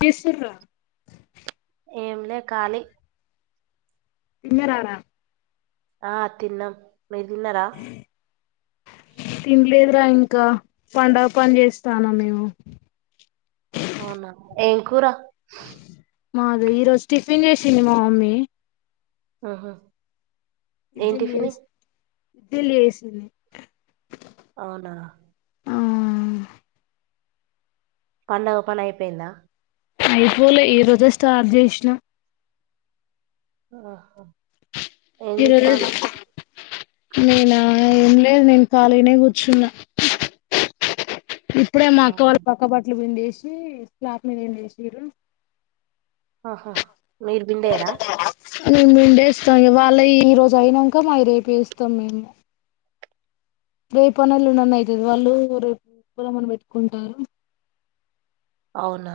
తీసుకోన్ర్ర ఏం లే కాలి. తిన్నరారా. ఆహ్ తిన్నం. మీరు తిన్నారా. తిన్లేదురా ఇంకా. పండగ పని చేస్తానం మేము. అవునా. ఏం కూర మాది ఈ రోజు టిఫిన్ చేసింది. మా మమ్మీ ఆహ్ హా! ఏం టిఫిని. ఇద్లీల్ చేసింది. అవునా. ఆ పండగ పని అయిపోయిందా. అయిపోలే ఈ రోజే స్టార్ట్ చేసిన్నాం. ఆహ్ హా ఏం ఈ రోజే చెత్తనవ్ నేనా ఏం లేదు నేను ఖాళీనే కూర్చున్నా. ఇప్పుడే మా అక్క అవునా వాళ్ళ పక్క బట్టలు పిండే. సి స్లప్ మీదెండేషిరు. ఆహా మీర్ బిండేయరా. మేం పిండేస్తాం. ఇగా వాళ్ళ ఈ రోజు అయిన్నాంక మా రేపు ఏస్తాం మేము. రేపన్న ఏలుండన్న అయితది. వాళ్ళు రేప్ ఉప్పలమని పెట్టుకుంటారు. అవునా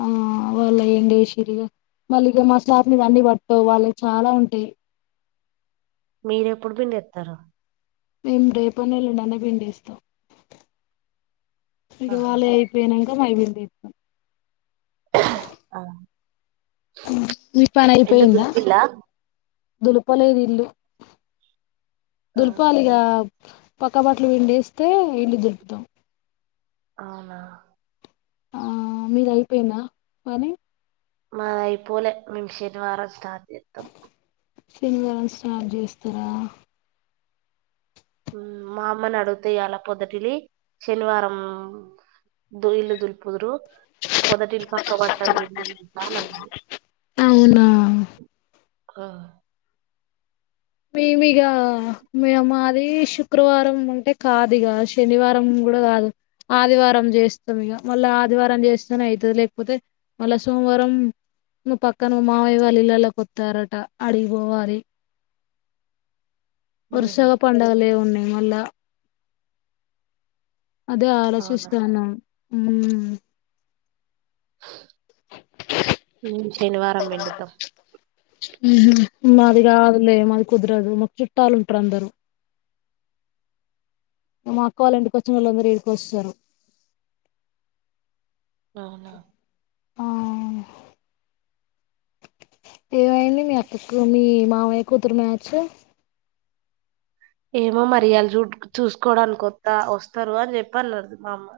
ఆహ్ వాళ్ళ ఏంగేసిరిగా. మళ్ళీ ఇగ మా స్లప్ మీద అన్ని పట్టవ్ వాళ్ళ చాలా ఉంటాయి. మీరెప్పుడు బిండి ఏత్తరు. మేము రేపన్న ఎల్లుండన్న పిడేస్తాం. ఇగ ఆహా వాళ్ళ అయిపోయినై. అై వెంది [unintelligible] ఆ మీ పని ఇల్లు అయిపోయిందా దులిపిల్లా దులుపలేదిల్లు ఆ దుల్పాలిగా పక్క బట్లు పిండేస్తే ఇల్లు దులుపుతాం అవునా ఆ మీది అయిపోయిందా పనీ మాదయిపోలే మేం శనివారం స్టార్ట్ జేతం శనివారం స్టార్ట్ చేస్తరా మా అమ్మని అడుగుతా ఇయాల పొద్దటిలి శనివారం దు ఇల్లు దులుపుదురు పొదటిల్ పక్కబట్టలు [inaudible] వెళ్ళ వింటాలు అలా అవునా ఆ మేమిక మేము అది శుక్రవారం అంటే కాదు ఇక శనివారం కూడా కాదు ఆదివారం చేస్తాం ఇక మళ్ళా ఆదివారం చేస్తనే అయితది లేకపోతే మళ్ళా సోమవారం ఇక పక్క మామయ్యా వాళ్ళ ఇళ్లలోకి వస్తారట ఆడికి పోవాలి ఉహు వరుసగా పండుగలే ఉన్నాయి న [unintelligible] అదే అవునా ఆలోచిస్తున్నాం హ [inaudible] అ [inaudible] శనివారం పిండుతం ఉ హ్ మది రాదులే మది కుదరదు మాకు చుట్టాలు ఉంటారు అందరు మా అక్క వాల్లింటికి వచ్చినోళ్ళందరు ఈడకి వస్తరు అవునా ఆ ఏమయింది మీ అక్కకు మీ మామయ్య కూతురు మ్యాచ్ ఏమో మరి ఇయాల చూడ్ చూసుకోవడానికి వత్తా వస్తారు అని చెప్పి అన్నరు మా అమ్మ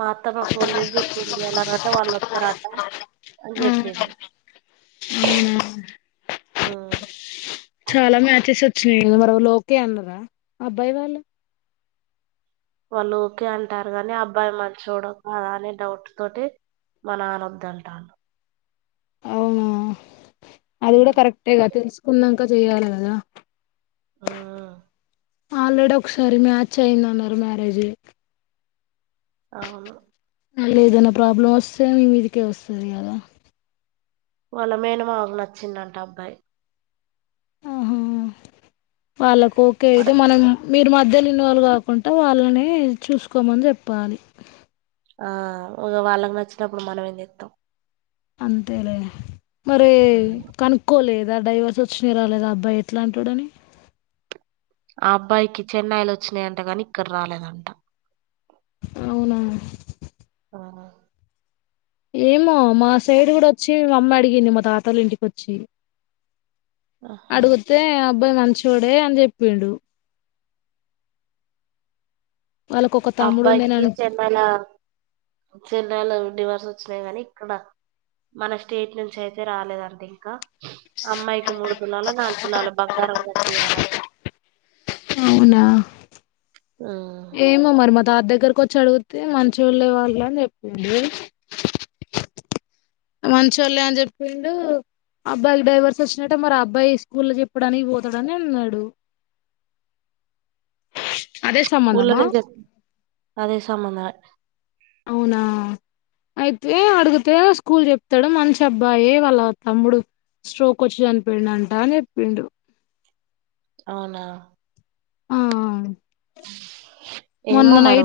మా అత్తమ్మ ఫోన్ చేసి చెప్పింది ఇయాలనట వాళ్ళు వస్తరట అని ఆ చెప్పింది అవునా ఆ చాలా మ్యాచెస్ మరి వాళ్ళు ఓకే అన్నరా అబ్బాయి వాళ్ళు వాళ్ళు ఓకే అంటారు కానీ అబ్బాయి మంచోడా కాదా అని డౌట్ తోటి మా నాన్న వద్దు అంటాండు అవునా అది ఉమ్ కూడా కరెక్టేగా తెలుసుకున్నా ఇక్క [unintelligible] చెయ్యాలి కదా ఆ ఆల్రెడీ ఒకసారి మ్యాచ్ అయిమ్దన్నారు మ్యారేజ్ అవును అ ఏదైనా ప్రాబ్లం వస్తే మీ మీదికే వస్తది కదా వాళ్ళ మేన మాగు నచ్చిందంట అబ్బాయి ఆహో వాళ్ళకు ఓకే మరి ఇదో మనం మీరు మధ్యలో ఇన్వాల్వ్ కాకుండా వాళ్ళని చూసుకోమని చెప్పాలి ఆ ఒక వాళ్ళకి నచ్చినప్పుడు మనమేం జేతం అంతేలే మరి కనుక్కోలే ఏదా డ్రైవర్స్ వచ్చినాయి రాలేదా అబ్బాయి ఎట్లాంటాడని ఆ అబ్బాయికి చెన్నైలు వచ్చినాయంటగాని ఇక్కడ రాలేదంట అవునా ఆహా ఏమో మా సైడ్ కూడా వచ్చి అమ్మ అడిగింది మా తాతలు ఇంటికొచ్చి ఆహా అడుగుతే అ అబ్బాయి మంచిడే అని చెప్పిండు వాళ్ళకు ఒక తమ్ముడు అబ్బాయికి ఉండేనని చెన్నైల చెన్నైల ఉండివా వచ్చినాయి కాని ఇక్కడ మన స్టేట్ నుంచి అయితే రాలేదంటే ఇంకా అమ్మాయికి మూడు తులాలు నాలుగు తులాలు బంగారం గటీయాలంట అవునా ఏమ అ మర్మదార్ దగ్గర కొ వచ్చి అడిగితే మంచోళ్ళే వాళ్ళు అని చెప్పండు మంచి వాళ్ళే అని చెప్పిండు అబ్బాయికి డైవర్స్ వచ్చినట్టటు మరి అబ్బాయి స్కూల్ చెప్పడానికి ఓతడని అన్నాడు అదే సంబంధమా అదే సంబంధం మే అవునా అయితే అడిగితే స్కూల్ చెప్తాడు మనిషి అబ్బాయి వాళ్ళ తమ్ముడు స్ట్రోక్ వచ్చి చనిపోడు అంట అని చెప్పిండు అవునా ఆ మొన్న ఏమ మర నైట్